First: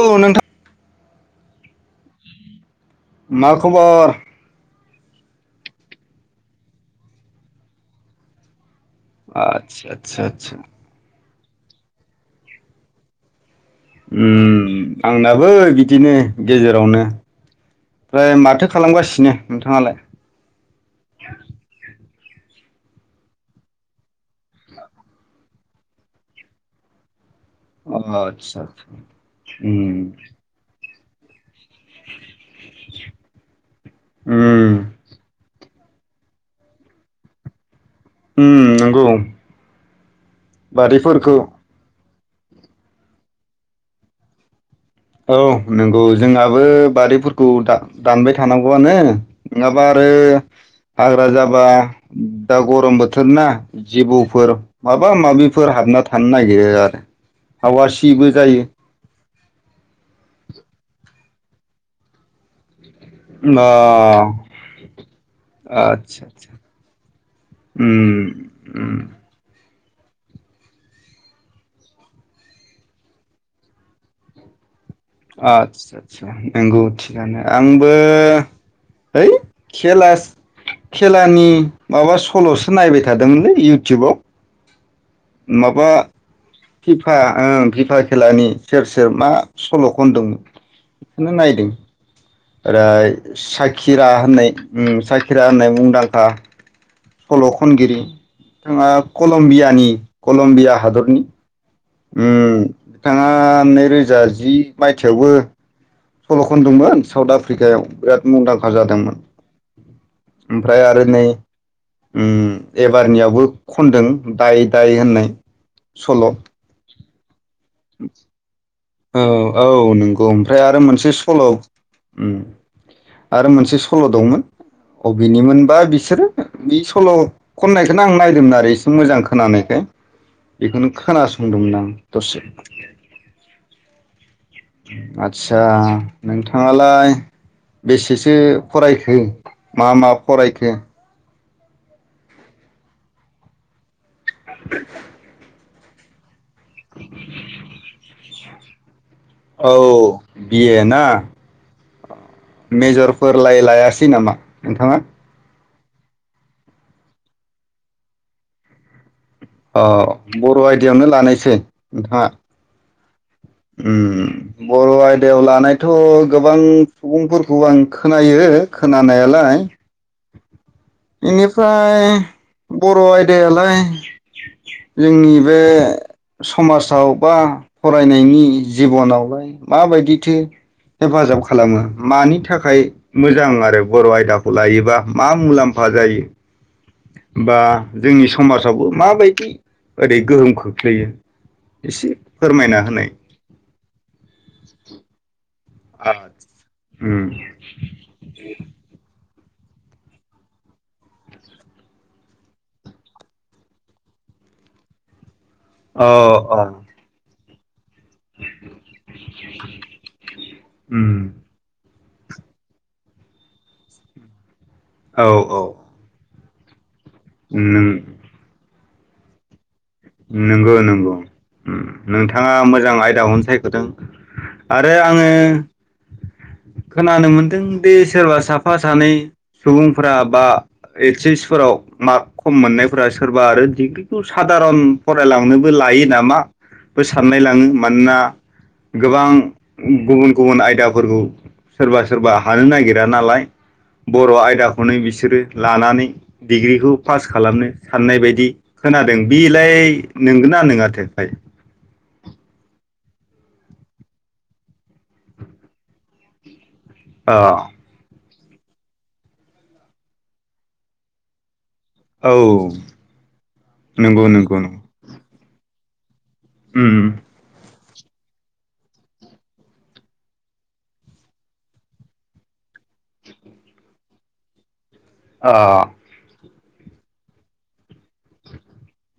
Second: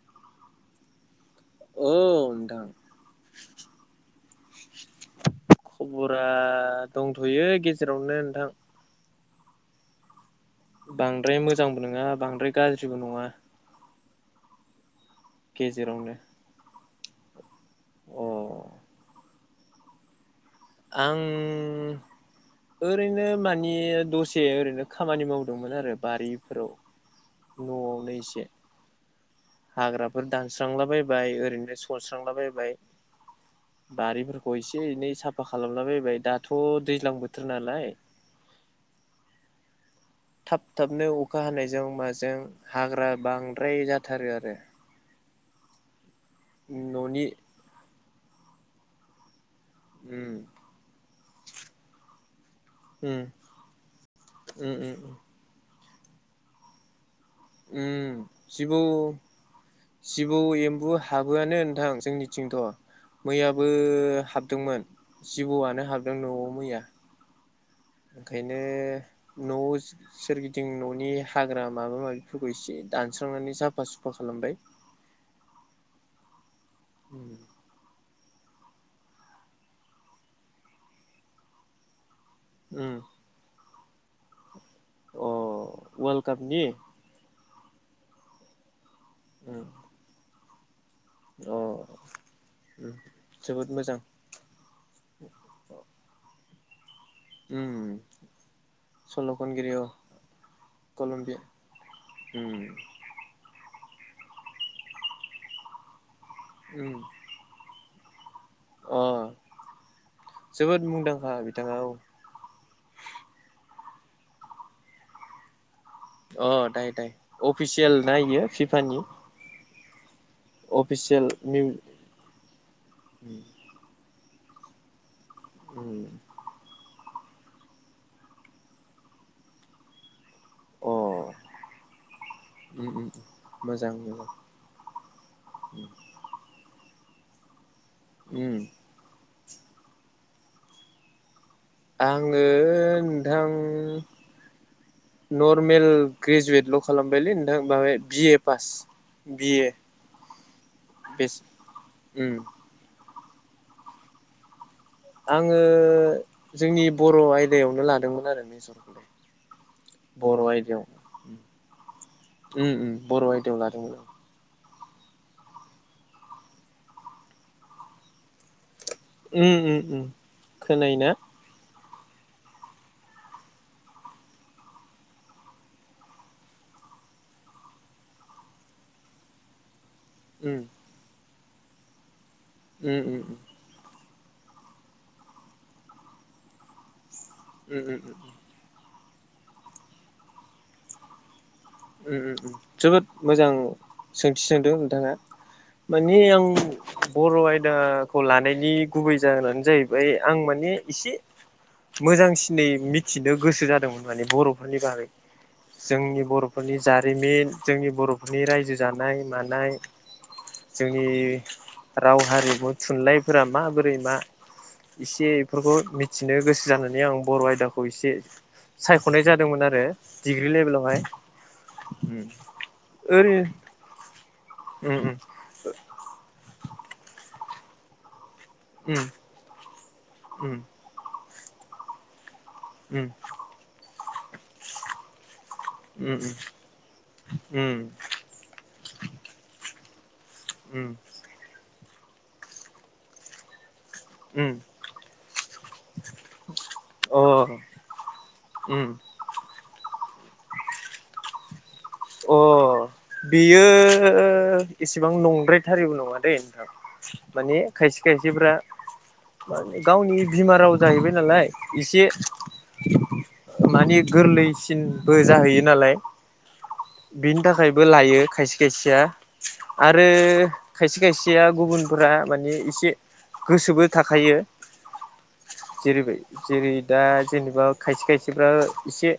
औ नोंथां अ नोथां मा खबर खबरा दंथयो गेजेरावनो नोंथां आतसा आसा आसा बांद्राय मोजांबो नङा बांद्राय गाज्रिबो नङा उ आंनाबो गेजेरावनो बिदिनो गेजेरावनो [inaudible] अ फ्राय माथो खालामगासिनो नोंथांङालाय आं ओरैनो मानि दसे ओरैनो खामानि मावदोंमोन आरो बारिफोराव अ न'आवनो एसे आतसा उम बाय ओरैनो सस्रांलाबायबाय बारिफोरखौ उम एसे एनै साफा खालाम [unintelligible] बायबाय दाथ' दैज्लां बोथोर नालाय उम नंगौ थाब थाबनो बारिफोरखौ अखा हानायजों माज जों हाग्रा बांद्राय जाथारो आरो औ नोंगौ जोंहाबो न'नि बारिफोरखौ दा दानबाय थानांगौआनो नङाबा आरो उम हाग्रा जाबा दा गरम उम बोथोर ना जिबौफोर उम उम माबा माबिफोर हाबना थानो नागिरो आरो उम हावासिबो जायो जिबौ जिबौ एम्बु हा थाबोआनो नोंथां जोंनिथिंथ' अ मैयाबो हाबदोंमोन जिबौआनो हाबदों आदसा न'आव आदसा मैया उम ओंखायनो उम न'ज सोरगिदिं ननि हाग्रा माबा माबिफोरखौ एसे दानस्रांनानै साफा सुफा खालामबाय आत सा सा नोंगौ थिगानो उम आंबो है खेलास खेलानि माबा स फल'सो नायबाय थादोंमोनलै इउ [unintelligible] अ माबा वर्ल्ड कापनि खिफा ओं जिफा खेलानि सेर सेर मा उम सल' खनदोंमोन? अ ओ उम जोबोद मोजां साखिरा होननाय साखिरा होननाय मुंदांखा सल' उम खनगिरि बिथाङा सल' खनगिरि अ कलम्बियानि कलम्बिया हादरनि कलम्बिया उम बिथाङा नैरोज जा जि मायथाइयावबो सल'खन उम दोंमोन साउथ आफ्रिकायाव बे [inaudible] मुंदांखा अ जादोंमोन जोबोद ओमफ्राय आरो नै मुंदांखा बिथाङा औ उम एबारनियावबो खनदों दाय दाय होननाय सल' औ अ दायो दायो अफिसियेल नायो फिफ औ औ नों गौ ओमफ्राय आरो मोनसे अफिसियेल सल' निउ उम आरो मोनसे सल' दंमोन बबेनिमोनबा बिसोरो बे सल' खननायखोनो आं नायदोंमोन आरो एसे मोजां खोनानायखाय बेखौनो अ खोनासंदोंमोन आं दसे [unintelligible] आतसा नोंथा हाङालाय। बेसेसो फरायखो मा मा फरायखो आंनो नोंथां नर्म मेल! ग्रेजुवेटल' खालामबायलै नोंथां माबाय बिए पास बिए औ बियो ना उम मेजरफोरलाय लायासै नामा नोंथाङा ङो जोंनि बर' आयदायावनो लादोंमोन आरो मेजरखौलाय अ! बर' आयदायावनो लानायसै नोंथाङा। उम उम बर' आय उम बर' आयदायाव लानायथ' गोबां सुबुंफोरखौ आं खोनायो उम खोनानायालाय। उम उम खोनायोना। बेनिफ्राय बर' आयदायालाय जोंनि बे समाजाव बा फरायनायनि जिबनावलाय माबायदि उम हेफाजाब। खालामो मानि था थाखाय उम उम उम मोजां आरो। बर' आयदाखौ लायोबा मा मुलाम्फा। फाजायो। बा उम उम जोंनि समाजावबो। माबायदि ओरै गोहोम खोख्लैयो? एसे फोरमायना जोबोद होनाय मोजां सोंथि सोंदों नोंथाङा। माने! आं, उम बर' आयदाखौ लानायनि गुबै जा- जाहोनानो जाहैबाय आं माने इसे मोजांसिनै मिथिनो गोसो जादोंमोन माने, बर'फोरनि बारै अ जोंनि बर'। अ नि जारिमिन जोंनि। बर'फोरनि रायजो जानाय मानाय जोंनि उम राव हारिमु थुनलाइफोरा माबोरै मा। औ इसे औ एफोरखौ मिथिनो गोस [unintelligible] आं बर' आयदाखौ नों एसे सायख'नाय जादोंमोन आरो। डिग्रि नोंगौ लेभेलावहाय नंगौ। उम नोंथाङा मोजां ओरै आयदाखौनो सायख'दों आरो उम उम आङो खोनानो मोनदों बे सोरबा साफा उम सानै सुबुंफ्रा बा उम एसे फोराव मा खम मोननायफोरा उम सोरबा आरो डिग्रिखौ सादारन। जालांनोबो लायो उम नामा बो साननाय लाङो उम मानोना गोबां बन [inaudible] गुबुन उम आयदाफोरखौ सोरबा सोरबा हानो नागिरा नालाय। बर' उम आयदाखौनो बिसोरो लानानै डिग्रिखौ पास अ खालामनो साननाय बायदि उम खोनादों, बिलाय नोंगोना नोङाथो फाय अ बेयो इसिबां नंद्रायथारिबो नङा दैे नोंथां। अ माने खायसे खायसे देब्रा मा ओनो गावनि बिमा राव जाहैबाय नालाय। एसे औ माने नंगौ नंगौ नंगौ गोरलैसिनबो जाहैयो नालाय। उम बेनि थाखाय बो लायो खायसे खायसेया आरो खायसे खायसेया गुबुनफोरा माने एसे गोसोबो थाखायो। अ जेरै बाय जेरै दा जेनेबा खायसे खायसेफ्रा इसे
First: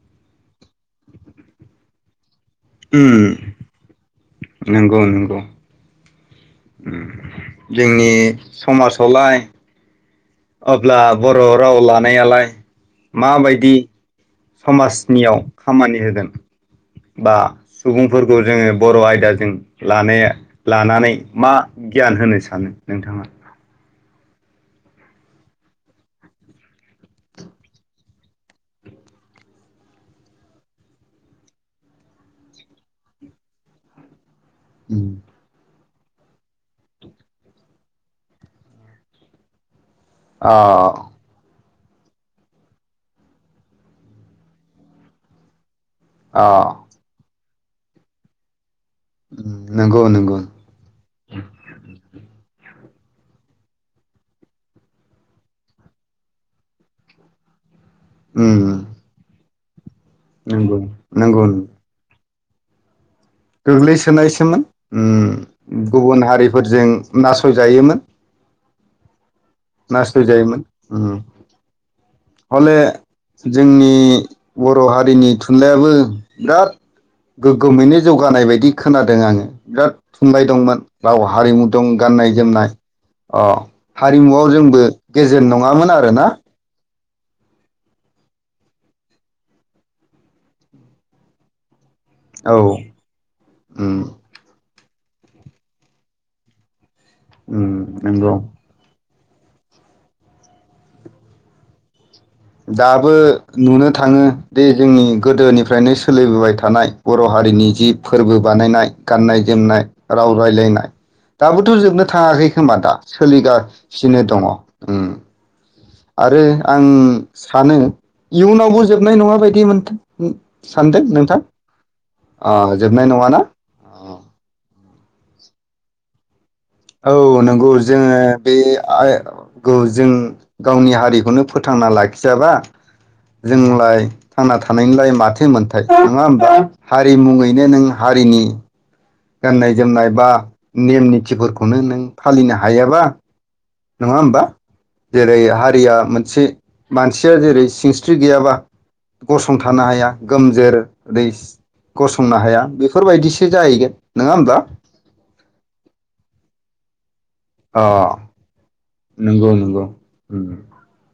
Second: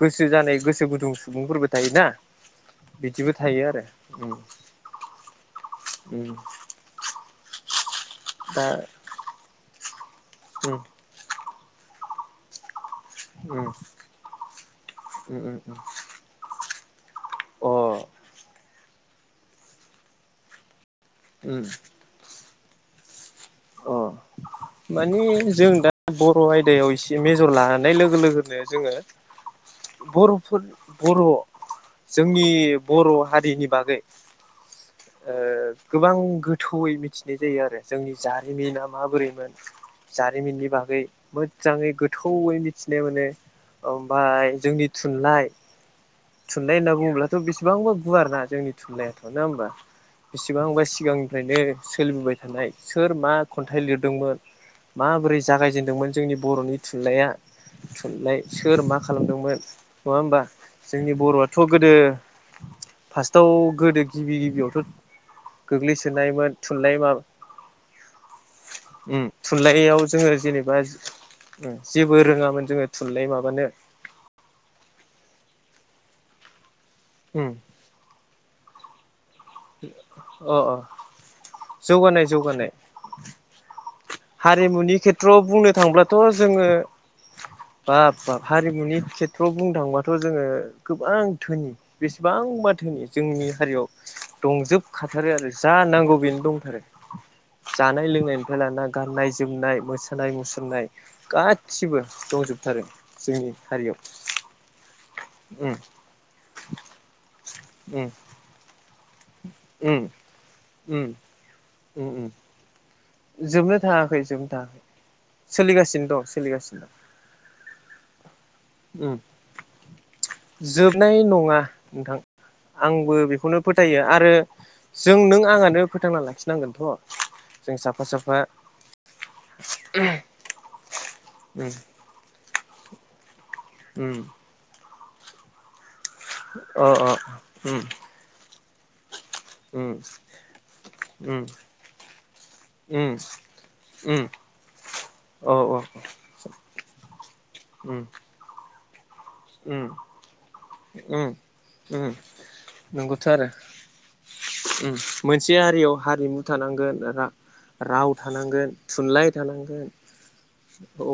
गोसो जानाय गोसो गुदुं सुबुंफोरबो थायोना उम बिदिबो थायो आरो उम नोंगौ नोंगौ। उम उम जोंनि दा समासावलाय। उम अब्ला ब र' राव लानायालाय उम माबायदि समाजनियाव उम उम खामानि होगोन। बा अ सुबुंफोरखौ जोङो। बर' आयदाजों लानाया लानानै मा उम गियान होनो सानो नोंथाङा अ माने जों दा बर' आयदायाव इसे मेजर लानाय लोगो लोगोनो जोङो बर'फोर बर' जोंनि बर' हारिनि बागै ओ गोबां गोथौयै मिथिनाय जायो आरो जोंनि जारिमिना माबोरैमोन। अ जारिमिननि बागै मोद जाङै गोथौयै मिथिनो माने ओमबाय जोंनि थुनलाइ अ थुनलाइ होनना बुङोब्ला त बेसेबांबा गुवार ना जोंनि थुनलायाथ' नङा होमबा नंगौ नंगौ बेसेबांबा सिगांनिफ्रायनो सोलिबोबाय थानाय। सोर मा खन्थाइ लिरदोंमोन माबोरै जागायजेनदोंमोन जोंनि बर'नि थुनलाइया। थुनलाइ सोर मा खालामदोंमोन। नङा होमबा नंगौ जोंनि नंगौ बर'आथ' गोदो फार्स्टआव गोदो गिबि गोग्लैसोनायसोमोन गिबियावथ' ओम गुबुन गोग्लैसोनायमोन हारिफोरजों नासयजायोमोन। ओम। थुनलाइयाव जोङो नासयजायोमोन जेनेबा ओं जेबो रोङामोन हले जोङो थुनलाइ माबानो। जोंनि बर' हारिनि थुनलाइआबो बिराद उम गोग्गोमैनो जौगानाय बायदि खोनादों आङो बिराद थुनलाइ अ अ दंमोन राव हारिमु दं जौगानाय गाननाय जोमनाय जौगानाय अ हारिमुआव जोंबो हारिमुनि खेथ्रआव गेजेन बुंनो नङामोन थांब्लाथ' आरोना जोङो बाब बाब हारिमुनि खेथ्रआव बुंनो थांबाथ' जोङो गोबां धोनि। औ बेसेबांबा धोनि जोंनि हारियाव उम जोबखाथारो आरो जा नांगौ बेनो दंथारो उम जानाय नंगौ लोंनायनिफ्राय लाना गाननाय जोमनाय मोसानाय मुसुरनाय गासिबो। दंजोबथारो दाबो जोंनि नुनो हारियाव थाङो दि जोंनि उम गोदोनिफ्रायनो सोलिबोबाय थानाय बर' हारिनि। जि उम फोरबो बानायना [unintelligible] गाननाय जोमनाय उम राव राय्लायनाय उम दाबो थ जोबनो उम उम थाङाखै खोमा दा जोबनो थाङाखै सोलिगासिनो दङ जोबनो थाङाखै ओम। सोलिगासिनो दं आरो सोलिगासिनो आं दं सानो इयुनावबो जोबनाय उम नङा बायदि मोन सानदों जोबनाय नोंथां नङा नोंथां आह जोबनाय आंबो नङाना बेखौनो फोथायो आह। आरो जों नों आंआनो फोथांना लाखि औ नंगौ जोङो बे आइ गौ जों गावनि हारिखौनो उम फोथांना लाखिजा [unintelligible] बा। जोंलाय उम थांना थानायनि लाय बाथो मोनथाय। नङा होमबा अ हारि मुङैनो उम नों हारिनि गाननाय उम जोमनाय बा नेम उम निथिफोरखौनो नों फालिनो हायाबा उम नङा उम होमबा जेरै अ हारिया मोनसे मानसिया जेरै उम सिंस्रि गैयाबा। गसंथानो उम हाया गोमजोरै उम उम गसंनो हाया बेफोरबायदिसो जाहैगोन नङा होमब्ला ओम मोनसे हारियाव हारिमु थानांगोन अ [unintelligible] राव थानांगोन। थुनलाइ नंगौ नंगौ। थानांगोन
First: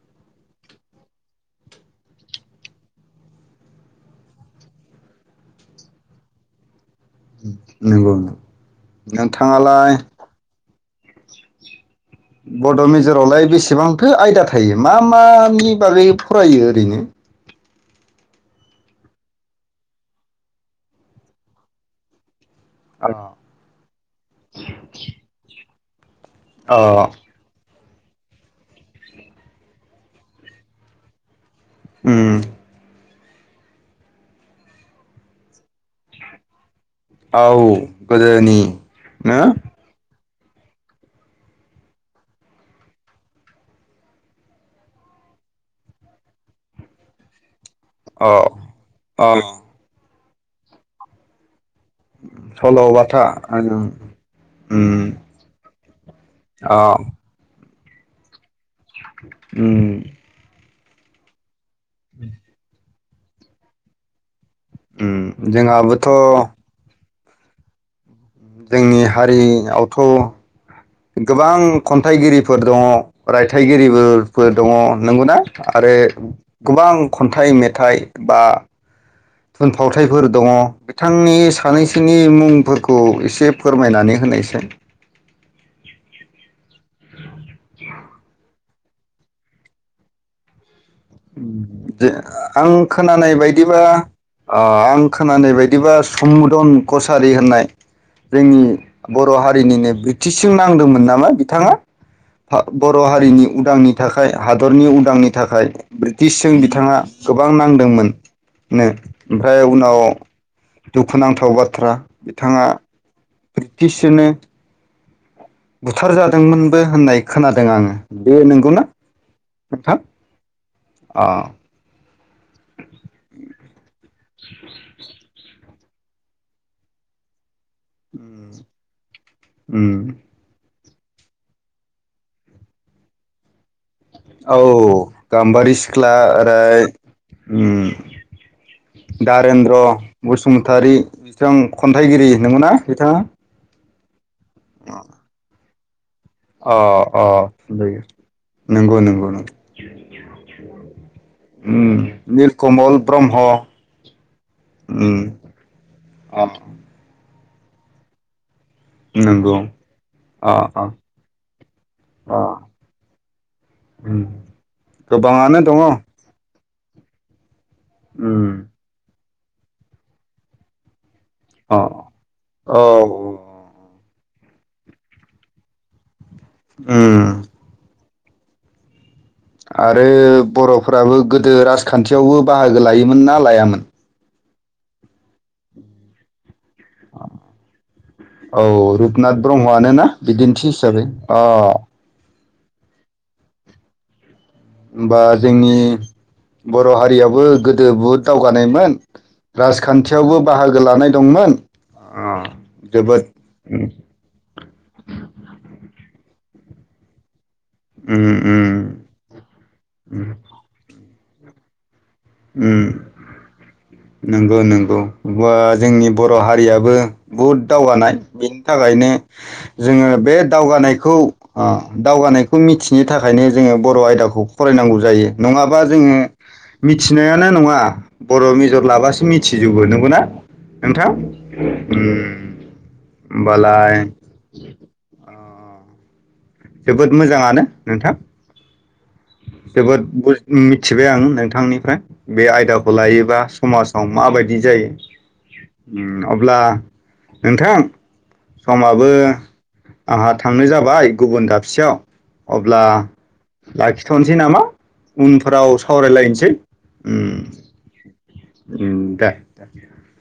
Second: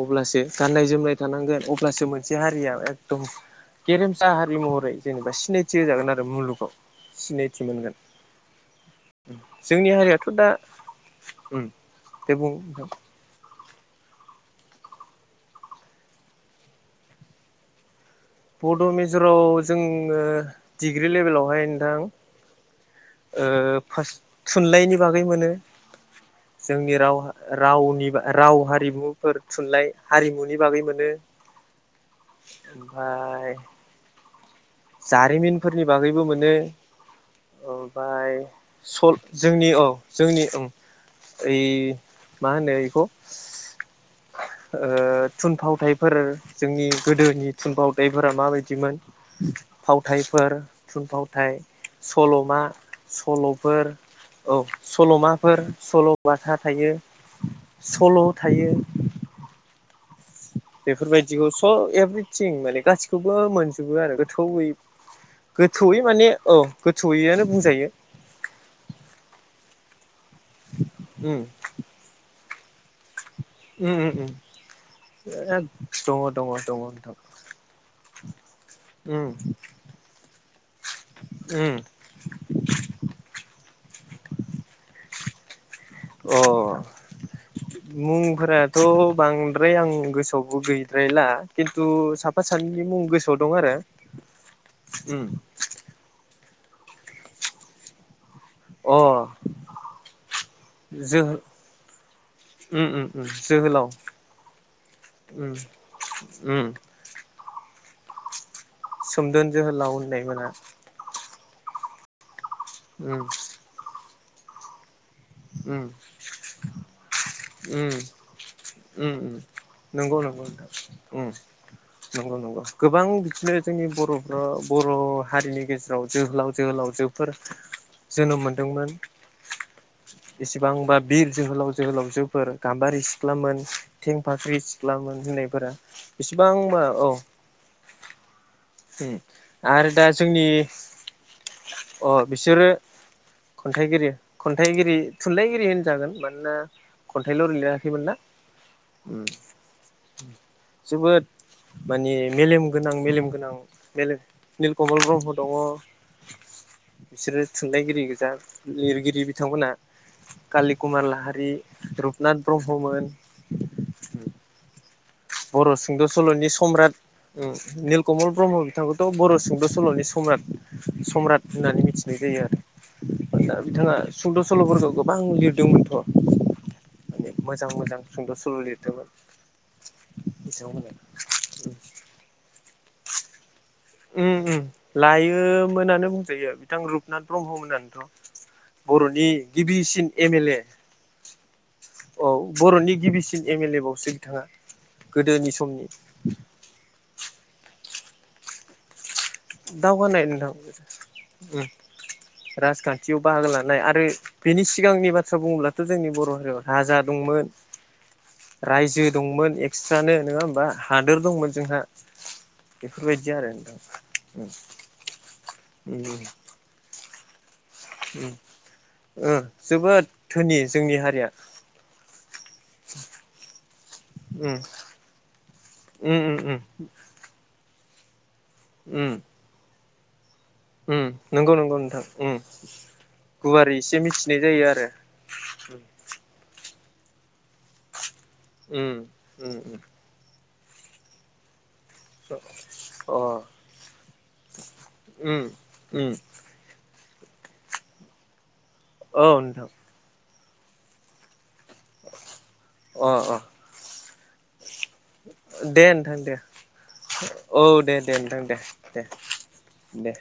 अब्लासो गाननाय-जोमनाय थानांगोन अब्लासो मोनसे हारिया एदम गेरेमसा हारि महरै जेनेबा सिनायथि होजागोन आरो मुलुगाव। सिनायथि मोनगोन नंगौ जोंनि नोंथाङालाय हारियाथ' दा उम। दे बुं बड' नोंथां मेज रावलाय बेसे एसेबांथो आयदा थायो, मा मानि बागै फरायो ओरैनो? बड' मेजराव जोङो डिग्रि लेभेलावहाय नोंथां। अ ओ फारस थुनलाइनि बागै मोनो। जोंनि हा राव रावनि राव हारिमुफोर थुनलाइ हारिमुनि बागै मोनो। ओम। ओमफ्राय। जारिमिनफोरनि बागैबो मोनो। औ ओमफ्राय गोदोनि सल नो जोंनि औ। जोंनि ओइ मा होनो बेखौ? थुनफावथायफोर जोंनि गोदोनि अ थुनफावथायफोरा माबायदिमोन? अ फावथायफोर थुनफावथाय सल'मा सल'बाथा सल'फोर उम औ सल'माफोर सल'बाथा अ थायो। सल' थायो। उम- बेफोरबायदिखौ। औ एभ्रिथिं माने गासै खौबो मोनजोबो आरो। गोथौै उम गोथौयै जोंहाबोथ' माने औ। सहैयोआनो बुंजायो। जोंनि हारियावथ' उम गोबां खन्थाइगिरि फोर दङ उम रायथाइगिरिबो उम उम फोर दङ नंगौना? दङ दङ आरो नोंथां गोबां उम खन्थाइ मेथाइ बा थुनफावथायफोर दङ। बिथांनि उम सानैसोनि मुंफोरखौ एसे फोरमायनानै होनायसाय। अ मुंफोराथ' बांद्राय आं गोसोआवबो गैला। आं मुं खोनानाय गोसोआव दं आरो बायदिबा आं उम खोनानाय बायदिबा सम जन कसारि होननाय जोंनि अ बर' हारिनिनो ब्रिटिशजों नांदोंमोन नामा जोहो बिथाङा फा उम बर' उम उम हारिनि जोहोलाव उदांनि थाखाय हादरनि उदांनि उम थाखाय। ब्रिटिशजों उम बिथाङा गोबां नांदोंमोन। सोमदोन ओमफ्राय जोहोलाव उनाव होननाय मोना दुखुनांथाव बाथ्रा बिथाङा उम ब्रिटिसनो उम बुथार जादोंमोनबो होननाय खोनादों आङो उम बे नंगौना उम उम नोंथां नंगौ नंगौ नोंथां उम अ नंगौ नंगौ गोबां बिदिनो जोंनि ब बर बर' हारिनि गेजेराव लाव जो लाव जोहोलावजोफोर जोनोम मोनदोंमोन उम इसेबांबा बिर जोहोलाव जोहोलावजोफोर गाम्बारि सिख्लामोन थें औ फाख्रि सिख्लामोन होननायफोरा गाम्बारि सिख्ला बेसेबांबा ओरै औ उम व्दारेन्द्र आरो दा जोंनि बसुमतारी बिथां अ खन्थाइगिरि नंगौ बिसोरो ना बिथाङा खन्थाइगिरि खन्थाइगिरि थुनलाइगिरि हो जागोन अ अ बुंजायो नंगौ उम नंगौ ओ जोबोद निलकमल ब्रह्म बेलेग निलकमल उम ब्रह्म दङ अ बिसोरो थुनलाइगिरि गोजा लिरगिरि नंगौ बिथांमोनहा अ कालि अ कुमार लाहारि, अ रुपनाथ ब्रह्ममोन उम गोबाङानो दङ। स्रमब्राथ निल कमल उम ब्रह्म बिथांखौथ' बर' सुंद' सल'नि सम्राट सम्राट अ होननानै मिथिनाय जायो औ आरो दा बिथाङा सुंद' सल'फोरखौ गोबां लिरदोंमोनथ'। उम मोजां मोजां सुंद' सल' लिरदोंमोन आरो बिथांमोना बर'फोराबो गोदो राजखान्थियावबो बाहागो लायो मोन ना लायामोन? उम उ लायोमोनानो बुंजायो। बिथां रुपनाथ ब्रह्म मोनानोथ' औ बर'नि रुपनाथ ब्रह्मआनो ना गिबिसिन एम एल ए बिदिन्थि हिसाबै अ औ बर'नि गिबिसिन एम एल ए बावसो बिथाङा बा गोदोनि जोंनि समनि बर' हारियाबो गोद जोबोत दावगानायमोन। दावगानाय राजखान्थियावबो नोंथां बाहागो लानाय दंमोन उ अ राजखान्थियाव जोबोद बाहागो लानाय उम आरो बेनि सिगांनि बाथ्रा बुङोब्लाथ' जोंनि बर' हारि [unintelligible] भाजा दंमोन। उम रायजो उम दंमोन एक्सट्रानो नङा होमबा हा दोर दंमोन जोंहा उम बेफोरबायदि आरो नोंथां नंगौ नंगौ गुवा उम जोंनि उम बर' हारियाबो बो बुद दावगानाय उम बेनि थाखायनो ओ जोबोद जोङो बे धोनि जोंनि दावगानायखौ हारिया ओ दावगानायखौ मिथिनो थाखायनो जोङो बर' आयदाखौ उम फरायनांगौ जायो नङाबा जोङो उम उम उम मिथिनायानो नङा। बर' मेजर लाबासो मिथिजोबो नों [unintelligible] ना उ नंगौ नंगौ नोंथां उ गुवारै एसे मिथिनाय जायो आरो जोबोद मोजाङानो नोंथां उम उम उम जोबोद बुज उ मिथिबाय आं नोंथांनि फ्राय बे आयदाखौ अ लायोबा समाजाव माबायदि जायो उम उम उ अब्ला नोंथां समाबो औ नोंथां आंहा थांनाय जाबाय गुबुन दाब [unintelligible] याव अब्ला अ अ लाखि थनोसै नामा? उनफोराव दे नोंथां दे सावरायलायनोसै उम औ दे दे नोंथां दे दे दे